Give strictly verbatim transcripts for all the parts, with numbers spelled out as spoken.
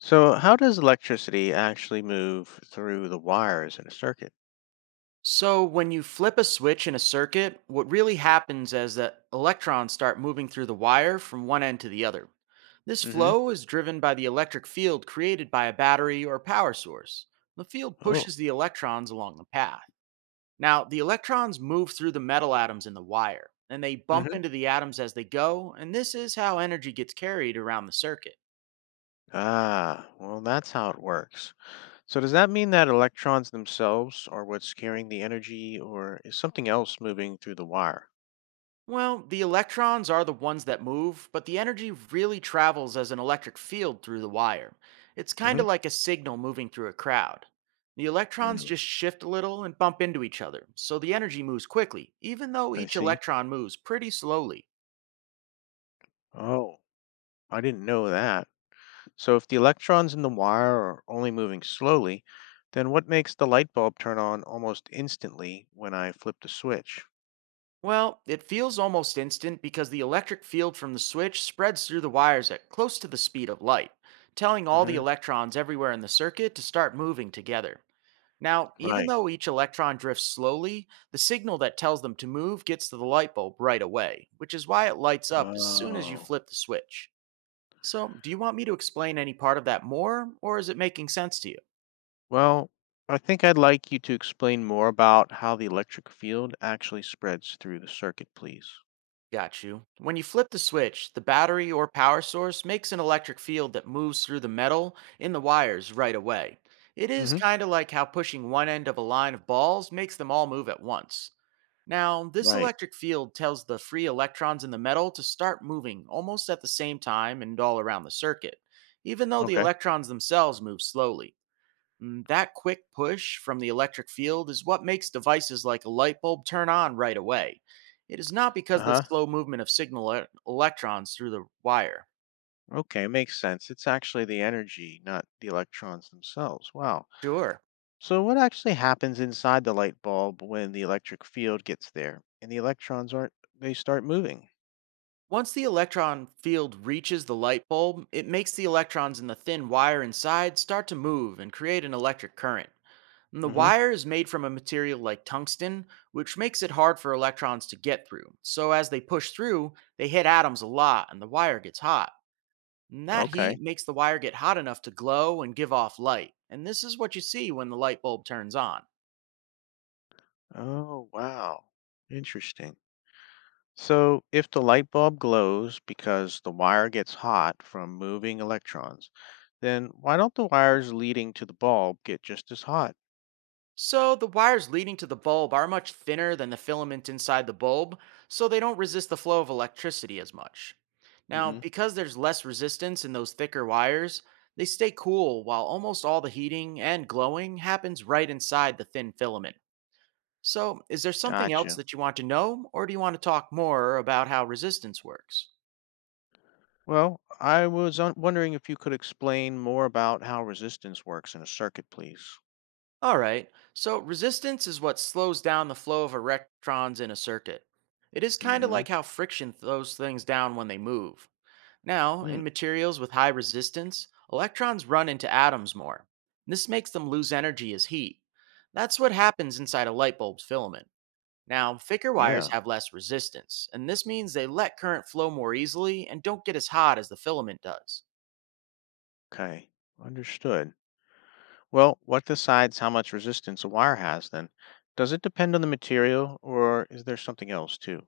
So, how does electricity actually move through the wires in a circuit? So, when you flip a switch in a circuit, what really happens is that electrons start moving through the wire from one end to the other. This Hmm. flow is driven by the electric field created by a battery or power source. The field Oh. pushes the electrons along the path. Now, the electrons move through the metal atoms in the wire, and they bump Hmm. into the atoms as they go, and this is how energy gets carried around the circuit. Ah, well, that's how it works. So, does that mean that electrons themselves are what's carrying the energy, or is something else moving through the wire? Well, the electrons are the ones that move, but the energy really travels as an electric field through the wire. It's kind Hmm. of like a signal moving through a crowd. The electrons Mm, just shift a little and bump into each other, so the energy moves quickly, even though I each see. electron moves pretty slowly. Oh, I didn't know that. So, if the electrons in the wire are only moving slowly, then what makes the light bulb turn on almost instantly when I flip the switch? Well, it feels almost instant because the electric field from the switch spreads through the wires at close to the speed of light, telling all the Hmm. electrons everywhere in the circuit to start moving together. Now, even Right. though each electron drifts slowly, the signal that tells them to move gets to the light bulb right away, which is why it lights up as soon as you Oh. flip the switch. So, do you want me to explain any part of that more, or is it making sense to you? Well, I think I'd like you to explain more about how the electric field actually spreads through the circuit, please. Got you. When you flip the switch, the battery or power source makes an electric field that moves through the metal in the wires right away. It is Hmm. kind of like how pushing one end of a line of balls makes them all move at once. Now, this Right. electric field tells the free electrons in the metal to start moving almost at the same time and all around the circuit, even though the Okay. electrons themselves move slowly. Mm, That quick push from the electric field is what makes devices like a light bulb turn on right away. It is not because Uh of the huh. slow movement of signal e- electrons through the wire. Okay. Makes sense. It's actually the energy, not the electrons themselves. Wow. Sure. So, what actually happens inside the light bulb when the electric field gets there and the electrons aren't, they start moving? Once the electron field reaches the light bulb, it makes the electrons in the thin wire inside start to move and create an electric current. And the Mm hmm. wire is made from a material like tungsten, which makes it hard for electrons to get through. So as they push through, they hit atoms a lot and the wire gets hot. And that heat Okay. makes the wire get hot enough to glow and give off light. And this is what you see when the light bulb turns on. Oh, wow. Interesting. So, if the light bulb glows because the wire gets hot from moving electrons, then why don't the wires leading to the bulb get just as hot? So, the wires leading to the bulb are much thinner than the filament inside the bulb, so they don't resist the flow of electricity as much. Now, Hmm. because there's less resistance in those thicker wires, they stay cool while almost all the heating and glowing happens right inside the thin filament. So, is there something else Gotcha. that you want to know, or do you want to talk more about how resistance works? Well, I was un- wondering if you could explain more about how resistance works in a circuit, please. Alright, so resistance is what slows down the flow of electrons in a circuit. It is kind of Hmm. like how friction slows things down when they move. Now, Hmm. in materials with high resistance, electrons run into atoms more. This makes them lose energy as heat. That's what happens inside a light bulb's filament. Now, thicker wires Yeah, have less resistance, and this means they let current flow more easily and don't get as hot as the filament does. okay. Understood. Well, what decides how much resistance a wire has then? Does it depend on the material or is there something else too?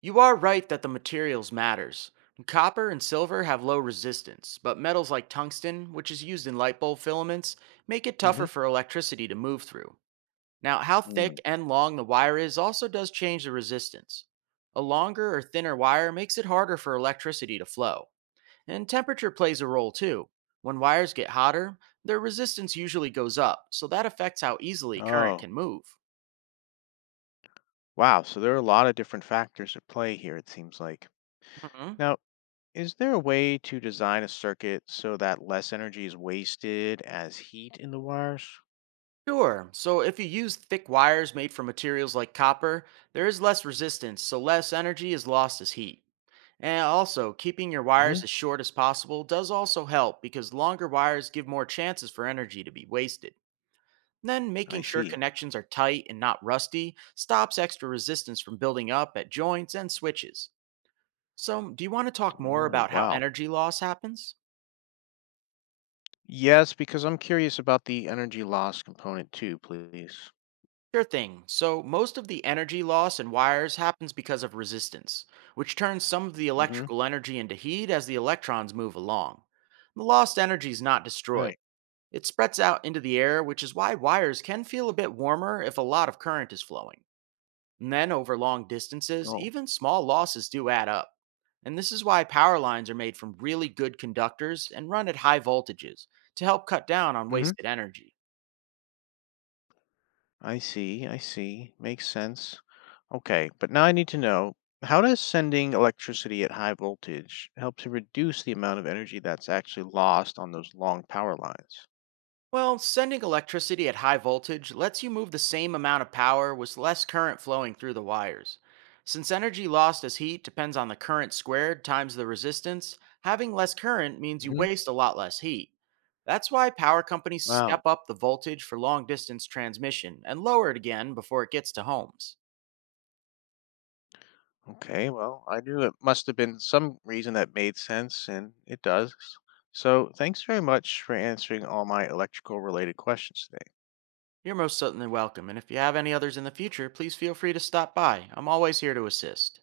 You are right that the materials matters. Copper and silver have low resistance, but metals like tungsten, which is used in light bulb filaments, make it tougher Hmm. for electricity to move through. Now, how Mm. thick and long the wire is also does change the resistance. A longer or thinner wire makes it harder for electricity to flow. And temperature plays a role too. When wires get hotter, their resistance usually goes up, so that affects how easily current Oh, can move. wow, so there are a lot of different factors at play here, it seems like. Mhm. Now, is there a way to design a circuit so that less energy is wasted as heat in the wires? Sure, so if you use thick wires made from materials like copper, there is less resistance, so less energy is lost as heat. And also, keeping your Hmm. wires as short as possible does also help because longer wires give more chances for energy to be wasted. Then, I making sure see. connections are tight and not rusty stops extra resistance from building up at joints and switches. So, do you want to talk more Oh, about how wow. energy loss happens? Yes, because I'm curious about the energy loss component too, please. Sure thing. So, most of the energy loss in wires happens because of resistance, which turns some of the Mm-hmm. electrical energy into heat as the electrons move along. The lost energy is not destroyed, Right. it spreads out into the air, which is why wires can feel a bit warmer if a lot of current is flowing. And then over long distances, Oh. even small losses do add up. And this is why power lines are made from really good conductors and run at high voltages to help cut down on Hmm. wasted energy. I see, I see. Makes sense. Okay, but now I need to know, how does sending electricity at high voltage help to reduce the amount of energy that's actually lost on those long power lines? Well, sending electricity at high voltage lets you move the same amount of power with less current flowing through the wires. Since energy lost as heat depends on the current squared times the resistance, having less current means you Hmm. waste a lot less heat. That's why power companies step Wow. up the voltage for long distance transmission and lower it again before it gets to homes. Okay, well, I knew it must have been some reason that made sense, and it does. So thanks very much for answering all my electrical related questions today. You're most certainly welcome, and if you have any others in the future, please feel free to stop by. I'm always here to assist.